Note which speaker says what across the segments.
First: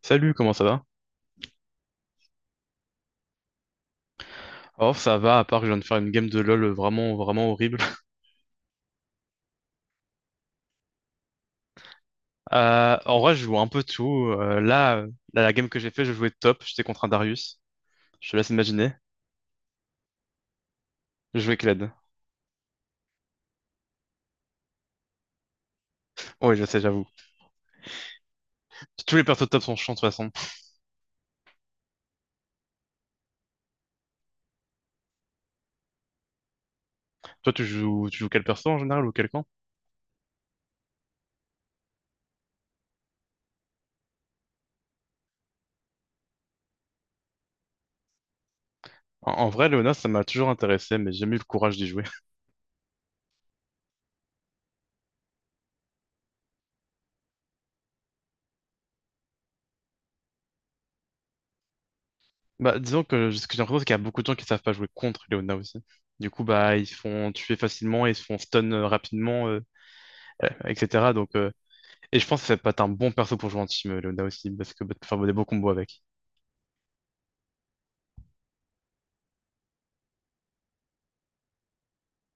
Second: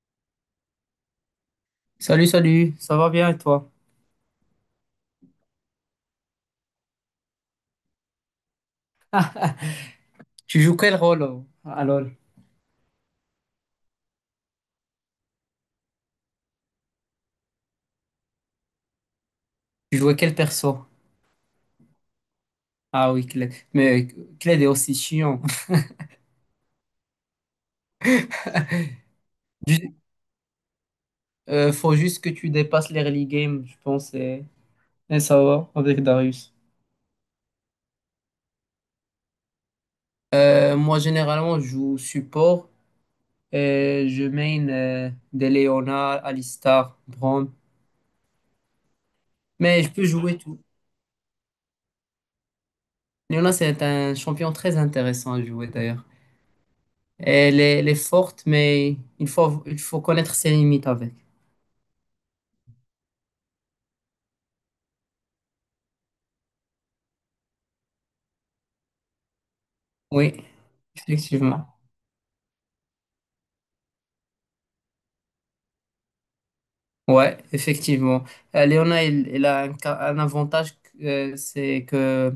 Speaker 1: Salut, comment ça va?
Speaker 2: Salut, salut, ça va bien et toi?
Speaker 1: Oh, ça va, à part que je viens de faire une game de LoL vraiment, vraiment horrible.
Speaker 2: Tu joues quel rôle à LoL?
Speaker 1: En vrai, je joue un peu tout. Euh, là, euh, la game que j'ai fait, je jouais top, j'étais contre un Darius. Je te laisse imaginer.
Speaker 2: Tu jouais quel perso?
Speaker 1: Je jouais Kled.
Speaker 2: Ah oui, Kled. Mais Kled est aussi chiant.
Speaker 1: Oui, je sais, j'avoue. Tous les persos top sont chiants
Speaker 2: Du-
Speaker 1: de toute façon.
Speaker 2: Faut juste que tu dépasses l'early game, je pense, et ça va avec Darius.
Speaker 1: Toi, tu joues quel perso en général ou quel camp?
Speaker 2: Moi, généralement, je joue support et je main des Leona, Alistar, Braum.
Speaker 1: En vrai,
Speaker 2: Mais je
Speaker 1: Leona,
Speaker 2: peux
Speaker 1: ça m'a
Speaker 2: jouer
Speaker 1: toujours
Speaker 2: tout.
Speaker 1: intéressé, mais j'ai jamais eu le courage d'y jouer.
Speaker 2: Leona, c'est un champion très intéressant à jouer d'ailleurs. Elle est forte, mais il faut connaître ses limites avec.
Speaker 1: Bah, disons que ce que j'ai l'impression, c'est qu'il y a beaucoup de gens qui savent pas jouer contre Leona aussi. Du coup, bah, ils se font tuer facilement, ils se font stun rapidement,
Speaker 2: Oui,
Speaker 1: etc. Donc,
Speaker 2: effectivement.
Speaker 1: et je pense que ça peut être un bon perso pour jouer en team, Leona aussi, parce que bah, tu peux faire des beaux combos avec.
Speaker 2: Ouais, effectivement. Léona, il a un avantage, c'est que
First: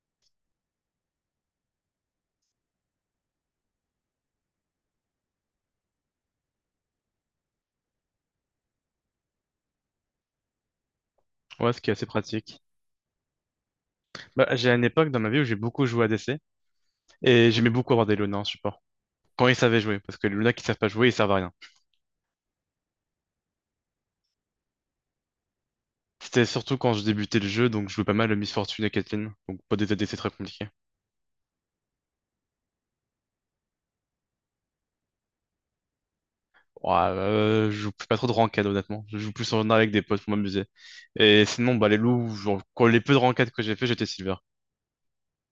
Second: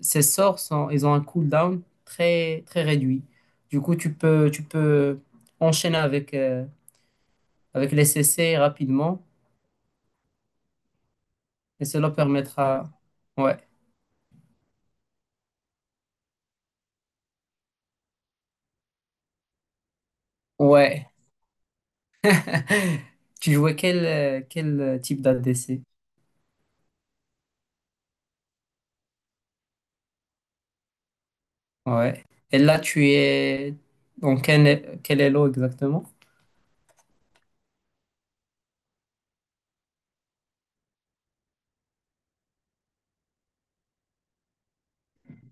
Speaker 2: ses sorts sont, ils ont un cooldown très très réduit. Du coup, tu peux enchaîner avec les CC rapidement
Speaker 1: Ouais, ce
Speaker 2: et
Speaker 1: qui est assez
Speaker 2: cela
Speaker 1: pratique.
Speaker 2: permettra. Ouais,
Speaker 1: Bah, j'ai une époque dans ma vie où j'ai beaucoup joué ADC et j'aimais beaucoup avoir des Luna en support. Quand ils savaient jouer, parce que les Luna qui savent pas
Speaker 2: ouais.
Speaker 1: jouer, ils servent à rien.
Speaker 2: Tu jouais quel type d'ADC?
Speaker 1: C'était surtout quand je débutais le jeu, donc je jouais pas mal le Miss Fortune et Caitlyn, donc pas des ADC très compliqués.
Speaker 2: Ouais. Et là, tu es dans quel elo exactement?
Speaker 1: Ouais, je joue pas trop de ranked honnêtement, je joue plus en avec des potes pour m'amuser. Et sinon, bah les loups, genre, quand les peu de ranked que j'ai fait, j'étais silver.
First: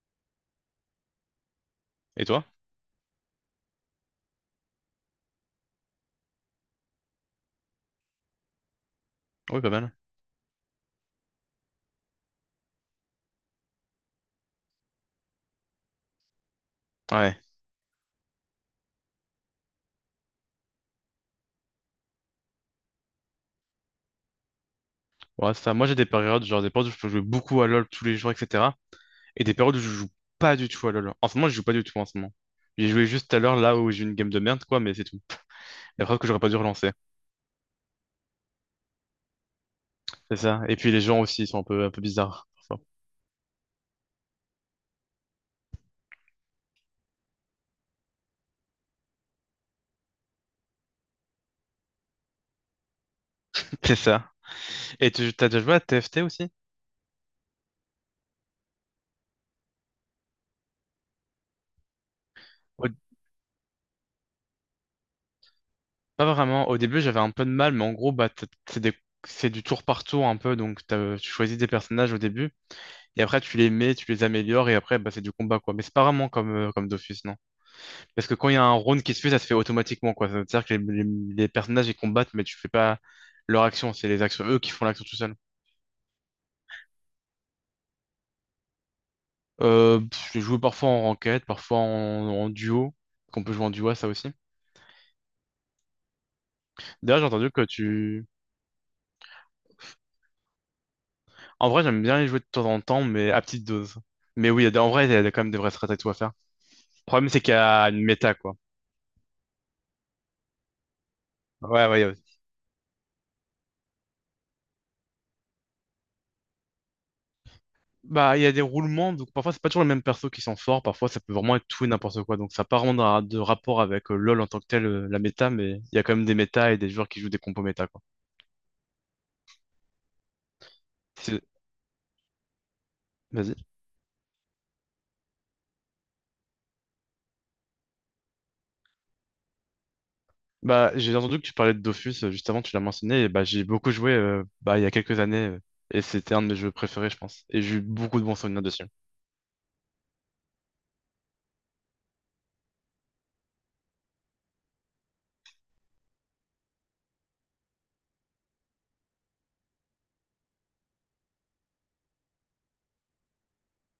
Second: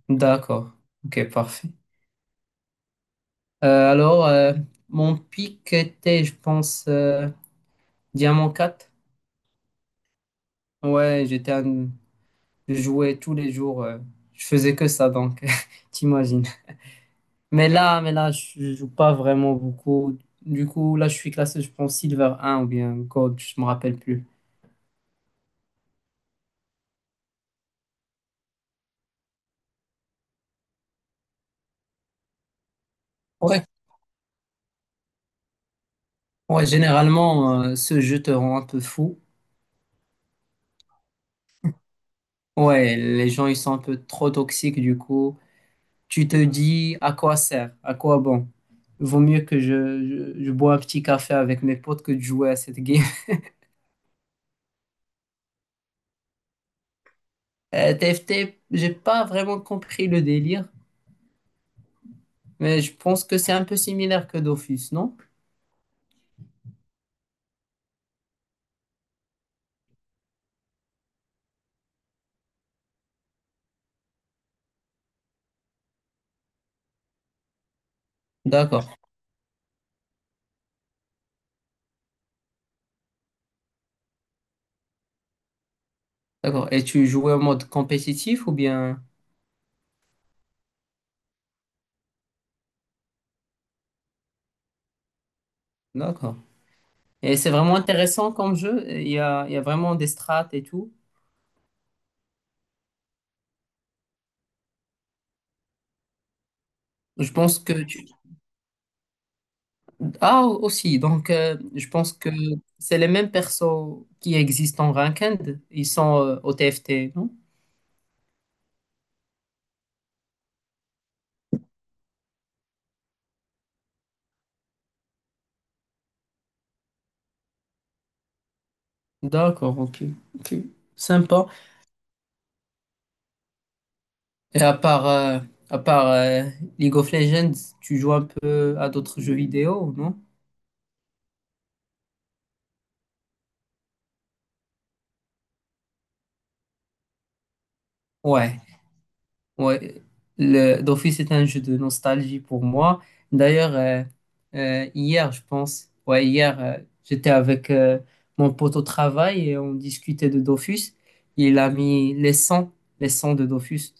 Speaker 2: D'accord. Ok, parfait.
Speaker 1: Et toi?
Speaker 2: Alors, mon pic était, je pense, Diamant 4.
Speaker 1: Oui, pas mal.
Speaker 2: Ouais, je jouais tous les jours. Je faisais que ça, donc, t'imagines.
Speaker 1: Ouais.
Speaker 2: Mais là, je joue pas vraiment beaucoup. Du coup, là, je suis classé, je pense, Silver un ou bien Gold, je me rappelle plus.
Speaker 1: Ouais, ça. Moi, j'ai des périodes, genre des périodes où je peux jouer beaucoup à LoL tous les jours, etc. Et des périodes où je joue pas du tout à LoL. En ce moment, je joue pas du tout en ce moment. J'ai joué juste tout à l'heure
Speaker 2: Ouais,
Speaker 1: là où j'ai eu une game de merde, quoi, mais c'est tout. La preuve que j'aurais pas dû
Speaker 2: ouais,
Speaker 1: relancer.
Speaker 2: généralement, ce jeu te rend un peu fou.
Speaker 1: C'est ça. Et puis les gens aussi, ils sont un peu bizarres parfois.
Speaker 2: Ouais, les gens, ils sont un peu trop toxiques, du coup. Tu te dis à quoi sert, à quoi bon. Vaut mieux que je bois un petit café avec mes potes que de jouer à cette game.
Speaker 1: C'est ça. Et tu t'as déjà joué à TFT aussi?
Speaker 2: TFT, j'ai pas vraiment compris le délire, mais je pense que c'est un peu similaire que Dofus, non?
Speaker 1: Pas vraiment. Au début, j'avais un peu de mal, mais en gros, bah, c'est du tour par tour un peu. Donc, tu choisis des personnages au début, et après, tu les mets, tu les améliores, et après, bah, c'est du combat, quoi. Mais c'est pas vraiment comme Dofus, non. Parce que quand il y a un
Speaker 2: D'accord,
Speaker 1: round qui se fait, ça se fait automatiquement, quoi. Ça veut dire que les personnages, ils combattent, mais tu fais pas leur action. C'est les actions, eux, qui font l'action tout seul.
Speaker 2: d'accord. Et tu jouais en mode compétitif ou bien...
Speaker 1: Je joue parfois en ranked, parfois en duo. Qu'on peut jouer en duo, à ça aussi.
Speaker 2: D'accord.
Speaker 1: D'ailleurs, j'ai
Speaker 2: Et
Speaker 1: entendu
Speaker 2: c'est
Speaker 1: que
Speaker 2: vraiment
Speaker 1: tu.
Speaker 2: intéressant comme jeu. Il y a vraiment des strates et tout.
Speaker 1: En vrai, j'aime bien les jouer de temps en temps, mais à petite dose. Mais oui, en vrai, il y a quand même des vraies stratégies à faire. Le problème,
Speaker 2: Je
Speaker 1: c'est qu'il y
Speaker 2: pense que
Speaker 1: a une
Speaker 2: tu...
Speaker 1: méta, quoi.
Speaker 2: Ah, aussi, donc
Speaker 1: Ouais,
Speaker 2: je
Speaker 1: ouais,
Speaker 2: pense
Speaker 1: ouais.
Speaker 2: que c'est les mêmes persos qui existent en ranked. Ils sont au TFT, non?
Speaker 1: Bah, il y a des roulements, donc parfois, c'est pas toujours les mêmes persos qui sont forts. Parfois, ça peut vraiment être tout et n'importe quoi. Donc, ça n'a pas vraiment de rapport avec LoL en tant que tel, la méta, mais il y a quand même des méta et des joueurs qui jouent des compos méta, quoi.
Speaker 2: D'accord, ok. Ok.
Speaker 1: C'est-
Speaker 2: Sympa.
Speaker 1: Vas-y.
Speaker 2: Et à part League of Legends, tu joues un peu à d'autres jeux vidéo, non?
Speaker 1: Bah, j'ai entendu que tu parlais de Dofus, juste avant, tu l'as mentionné, et bah, j'ai beaucoup joué, bah, il y a quelques années, et c'était un de mes jeux préférés, je pense. Et j'ai eu beaucoup de bons souvenirs
Speaker 2: Ouais.
Speaker 1: dessus.
Speaker 2: Ouais, d'office est un jeu de nostalgie pour moi. D'ailleurs, hier, je pense, ouais, hier, j'étais avec mon pote au travail et on discutait de Dofus. Il a mis les 100, les 100 de Dofus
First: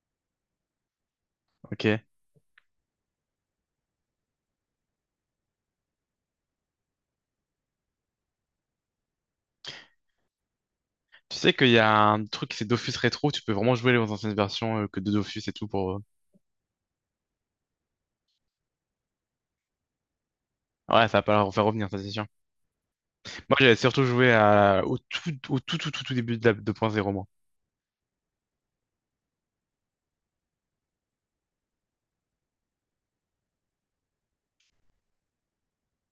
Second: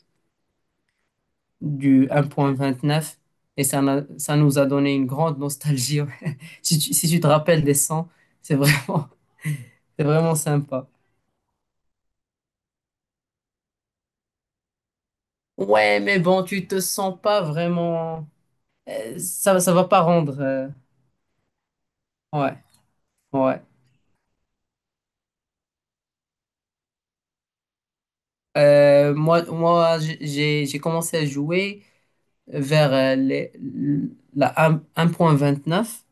Speaker 1: Ok.
Speaker 2: du 1.29 et ça, n'a- ça nous a donné une grande nostalgie. Ouais. Si tu te rappelles des 100, c'est vraiment, c'est vraiment sympa.
Speaker 1: Tu sais qu'il y a un truc, c'est Dofus Rétro, tu peux vraiment jouer les anciennes versions, que de Dofus et tout pour.
Speaker 2: Ouais, mais bon, tu te sens pas vraiment. Ça, ça va pas rendre.
Speaker 1: Ouais, ça va pas leur faire revenir, ça, c'est sûr.
Speaker 2: Ouais,
Speaker 1: Moi,
Speaker 2: ouais.
Speaker 1: j'avais surtout joué au tout tout, tout, tout, début de la 2.0, moi.
Speaker 2: Moi, j'ai commencé à jouer vers la 1.29.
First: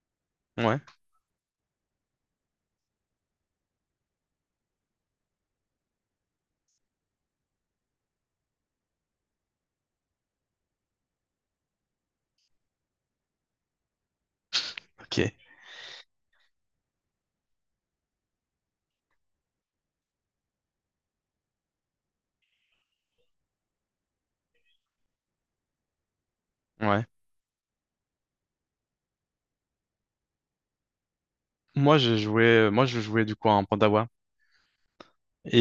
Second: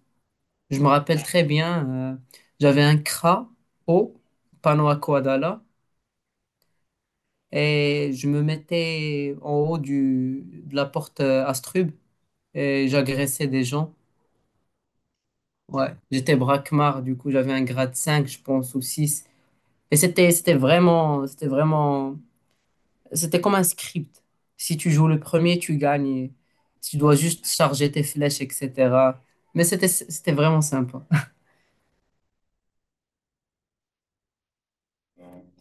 Speaker 1: Ouais,
Speaker 2: Je me rappelle très bien, j'avais un Kra haut, panneau à Koadala, et je me mettais en haut de la porte Astrub et j'agressais des gens.
Speaker 1: ok,
Speaker 2: Ouais, j'étais braquemar, du coup j'avais un grade cinq, je pense, ou six. Et c'était comme un script. Si tu joues le premier, tu gagnes. Tu
Speaker 1: ouais.
Speaker 2: dois juste charger tes flèches, etc. Mais c'était vraiment sympa.
Speaker 1: Moi, je jouais du coup en Pandawa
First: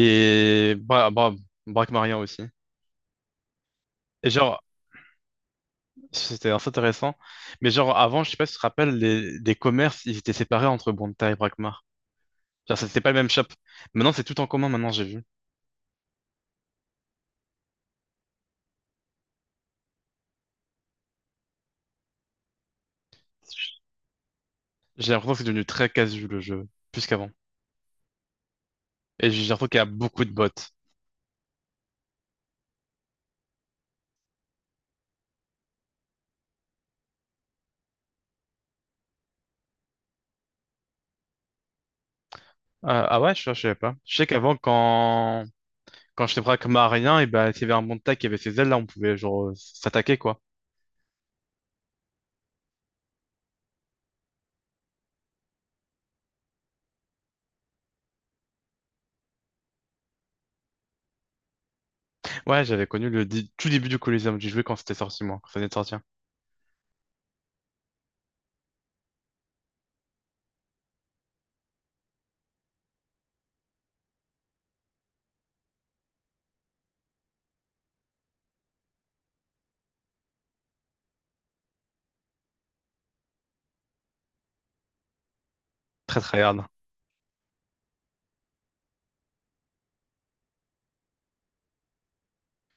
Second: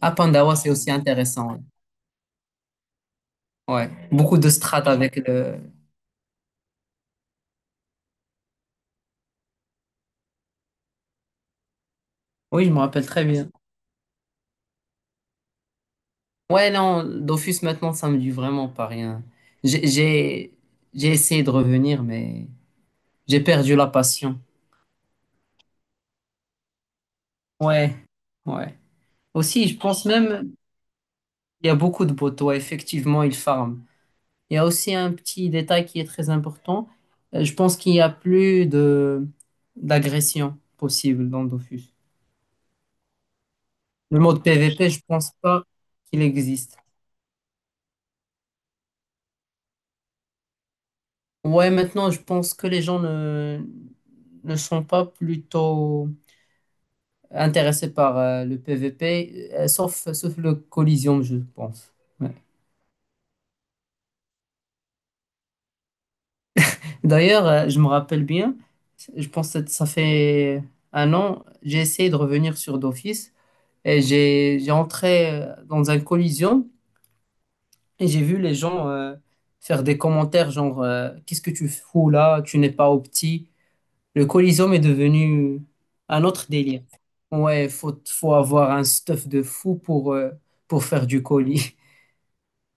Speaker 2: À Pandawa, c'est aussi intéressant. Ouais.
Speaker 1: Brakmarien aussi.
Speaker 2: Ouais.
Speaker 1: Et
Speaker 2: Beaucoup de
Speaker 1: genre,
Speaker 2: strates avec le.
Speaker 1: c'était assez intéressant. Mais genre, avant, je sais pas si tu te rappelles, les commerces, ils étaient séparés entre Bonta et Brakmar.
Speaker 2: Oui, je
Speaker 1: Genre,
Speaker 2: me
Speaker 1: c'était
Speaker 2: rappelle
Speaker 1: pas le
Speaker 2: très
Speaker 1: même shop.
Speaker 2: bien.
Speaker 1: Maintenant, c'est tout en commun, maintenant, j'ai vu.
Speaker 2: Ouais, non, Dofus maintenant, ça me dit vraiment pas rien. J'ai j'ai j'ai essayé de revenir, mais j'ai perdu la passion.
Speaker 1: J'ai l'impression que c'est devenu très casu le jeu, plus qu'avant.
Speaker 2: Ouais, ouais.
Speaker 1: Et j'ai l'impression
Speaker 2: Aussi,
Speaker 1: qu'il
Speaker 2: je
Speaker 1: y a
Speaker 2: pense
Speaker 1: beaucoup de bots.
Speaker 2: même il y a beaucoup de poteaux. Effectivement, ils farment. Il y a aussi un petit détail qui est très important. Je pense qu'il n'y a plus de d'agression possible dans Dofus.
Speaker 1: Ah ouais, je savais pas. Je
Speaker 2: Le
Speaker 1: sais
Speaker 2: mode
Speaker 1: qu'avant,
Speaker 2: PVP, je pense
Speaker 1: quand...
Speaker 2: pas qu'il
Speaker 1: Quand j'étais
Speaker 2: existe.
Speaker 1: braquemarien, et ben, s'il y avait un montagne qui avait ces ailes-là, on pouvait genre s'attaquer, quoi.
Speaker 2: Ouais, maintenant, je pense que les gens ne sont pas plutôt intéressés par le PVP, sauf le Coliseum, je pense. Ouais.
Speaker 1: Ouais, j'avais connu tout début du Coliseum. J'y jouais quand c'était sorti, moi, quand ça venait de sortir.
Speaker 2: D'ailleurs, je me rappelle bien, je pense que ça fait un an, j'ai essayé de revenir sur Dofus. Et j'ai entré dans un collision et j'ai vu les gens faire des commentaires genre qu'est-ce que tu fous là, tu n'es pas au petit. Le collision est devenu
Speaker 1: Très,
Speaker 2: un
Speaker 1: très
Speaker 2: autre
Speaker 1: hard.
Speaker 2: délire. Ouais, faut avoir un stuff de fou pour faire du colis.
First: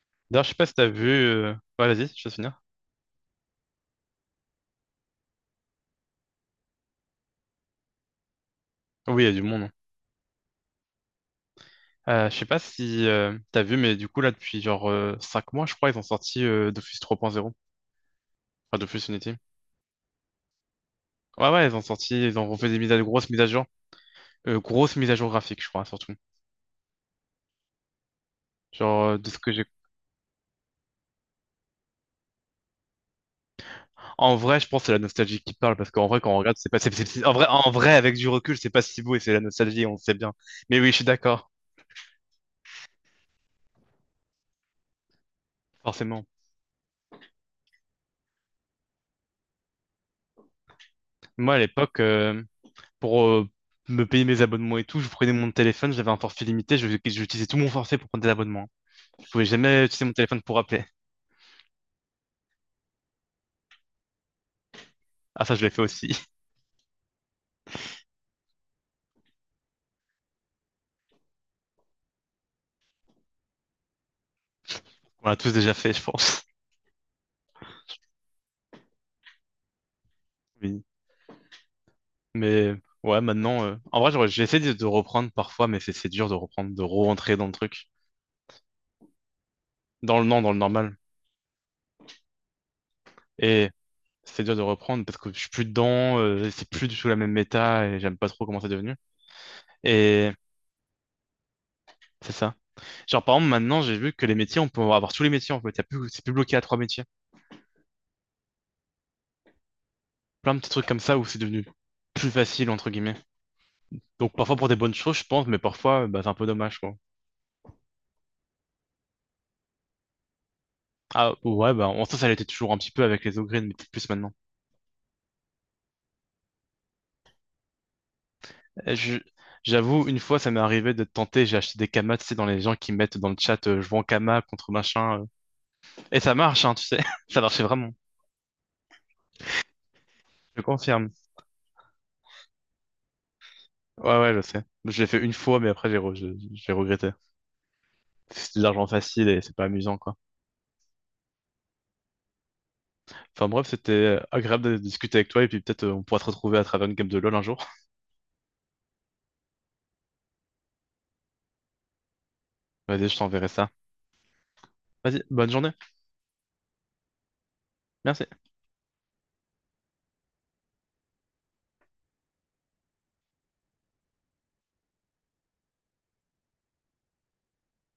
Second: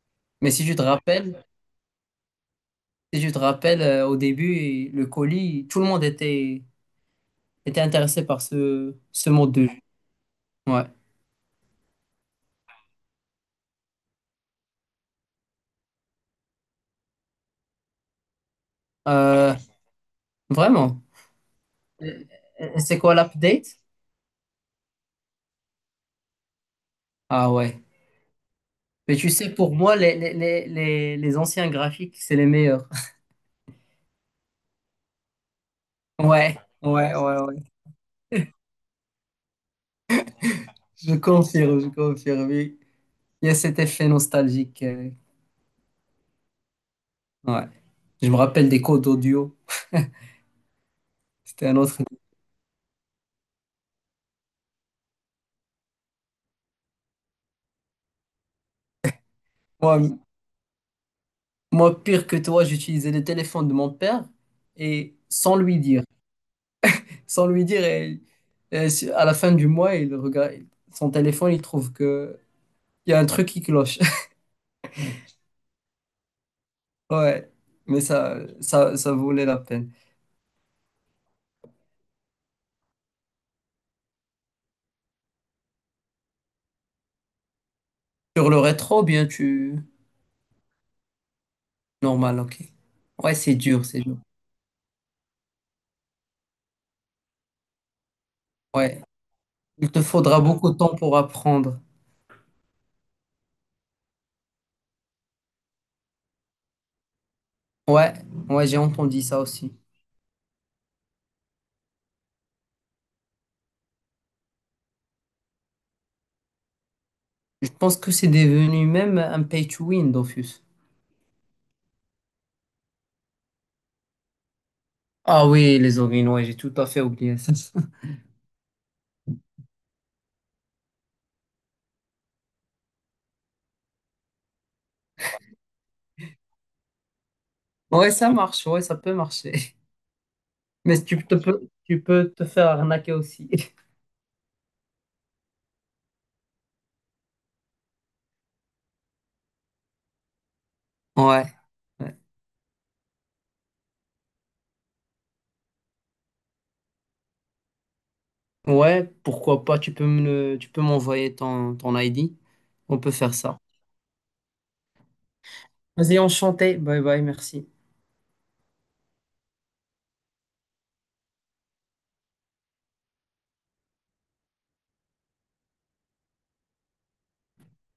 Speaker 1: D'ailleurs, je
Speaker 2: Mais
Speaker 1: sais pas
Speaker 2: si
Speaker 1: si
Speaker 2: tu te
Speaker 1: t'as vu...
Speaker 2: rappelles,
Speaker 1: euh, Ouais, vas-y, je vais finir.
Speaker 2: si tu te rappelles au début le colis, tout le monde était intéressé par ce
Speaker 1: Oui, il y
Speaker 2: ce
Speaker 1: a du
Speaker 2: mode
Speaker 1: monde.
Speaker 2: de
Speaker 1: hein.
Speaker 2: jeu. Ouais.
Speaker 1: Je sais pas si t'as vu, mais du coup, là, depuis genre 5 mois, je crois, ils ont sorti Dofus 3.0. Enfin, Dofus Unity.
Speaker 2: Euh, Vraiment.
Speaker 1: Ouais, ouais,
Speaker 2: Et-
Speaker 1: ils ont refait des mises
Speaker 2: C'est
Speaker 1: à
Speaker 2: quoi
Speaker 1: grosses mises à jour,
Speaker 2: l'update?
Speaker 1: grosses mises à jour graphiques, je crois, surtout.
Speaker 2: Ah ouais.
Speaker 1: Genre,
Speaker 2: Mais
Speaker 1: de
Speaker 2: tu
Speaker 1: ce
Speaker 2: sais,
Speaker 1: que j'ai.
Speaker 2: pour moi, les anciens graphiques, c'est les meilleurs.
Speaker 1: En vrai, je pense que c'est la nostalgie qui parle, parce qu'en vrai, quand on regarde,
Speaker 2: Ouais,
Speaker 1: c'est pas,
Speaker 2: ouais,
Speaker 1: c'est- en
Speaker 2: ouais,
Speaker 1: vrai, en
Speaker 2: ouais.
Speaker 1: vrai, avec du recul, c'est pas si beau et c'est la nostalgie, on le sait bien. Mais oui, je suis
Speaker 2: Je
Speaker 1: d'accord,
Speaker 2: confirme, je confirme. Oui. Il y a cet effet nostalgique.
Speaker 1: forcément.
Speaker 2: Ouais. Je me rappelle des codes audio.
Speaker 1: Moi, à
Speaker 2: C'était un autre.
Speaker 1: l'époque, pour me payer mes abonnements et tout, je prenais mon téléphone, j'avais un forfait limité, j'utilisais tout mon forfait pour prendre des abonnements. Je pouvais jamais
Speaker 2: Moi,
Speaker 1: utiliser mon téléphone pour appeler.
Speaker 2: moi, pire que toi, j'utilisais le téléphone de mon père et
Speaker 1: Ah, ça,
Speaker 2: sans
Speaker 1: je l'ai
Speaker 2: lui
Speaker 1: fait
Speaker 2: dire.
Speaker 1: aussi.
Speaker 2: Sans lui dire, et à la fin du mois, il regarde son téléphone, il trouve que il y a un truc qui cloche.
Speaker 1: On l'a tous déjà fait, je pense.
Speaker 2: Ouais. Mais ça valait la peine.
Speaker 1: Oui. Mais ouais, maintenant, en vrai, j'essaie de reprendre parfois, mais c'est dur de reprendre, de re-rentrer dans le truc,
Speaker 2: Sur le rétro, bien, tu.
Speaker 1: dans le non, dans le normal.
Speaker 2: Normal, ok. Ouais, c'est
Speaker 1: Et
Speaker 2: dur, c'est dur.
Speaker 1: c'est dur de reprendre parce que je suis plus dedans, c'est plus du tout la même méta et j'aime pas trop comment c'est devenu.
Speaker 2: Ouais. Il te
Speaker 1: Et
Speaker 2: faudra beaucoup de temps pour apprendre.
Speaker 1: c'est ça. Genre, par exemple, maintenant, j'ai vu que les métiers, on peut avoir tous les métiers en fait. C'est plus bloqué à trois métiers.
Speaker 2: Ouais, ouais, j'ai entendu ça aussi.
Speaker 1: Plein de petits trucs comme ça où c'est devenu plus facile, entre guillemets. Donc, parfois pour des bonnes choses, je pense, mais parfois, bah, c'est un peu dommage, quoi.
Speaker 2: Je pense que c'est devenu même un pay to win, Dofus.
Speaker 1: Ah, ouais, bah, en sens, ça l'était toujours un petit peu avec les Ogreen, mais peut-être plus maintenant.
Speaker 2: Ah oui, les origines, ouais, j'ai tout à fait oublié ça.
Speaker 1: Eh, je- J'avoue, une fois, ça m'est arrivé de tenter, j'ai acheté des kamas, tu sais, dans les gens qui mettent dans le chat, je vends kama contre machin. Et ça marche, hein, tu sais. Ça marchait vraiment.
Speaker 2: Ouais, ça marche, ouais, ça peut marcher.
Speaker 1: Je
Speaker 2: Mais
Speaker 1: confirme.
Speaker 2: tu peux te faire arnaquer aussi.
Speaker 1: Ouais, ouais, je sais. Je l'ai fait une fois, mais après, j'ai regretté. C'est de l'argent facile et c'est pas amusant, quoi.
Speaker 2: Ouais, ouais.
Speaker 1: Enfin bref, c'était agréable de discuter avec toi et puis peut-être on pourra te retrouver à travers une game de LoL un jour.
Speaker 2: Ouais, pourquoi pas, tu peux m'envoyer ton ID. On
Speaker 1: Vas-y,
Speaker 2: peut
Speaker 1: je
Speaker 2: faire
Speaker 1: t'enverrai
Speaker 2: ça.
Speaker 1: ça. Vas-y, bonne journée.
Speaker 2: Vas-y, enchanté. Bye bye, merci.
Speaker 1: Merci.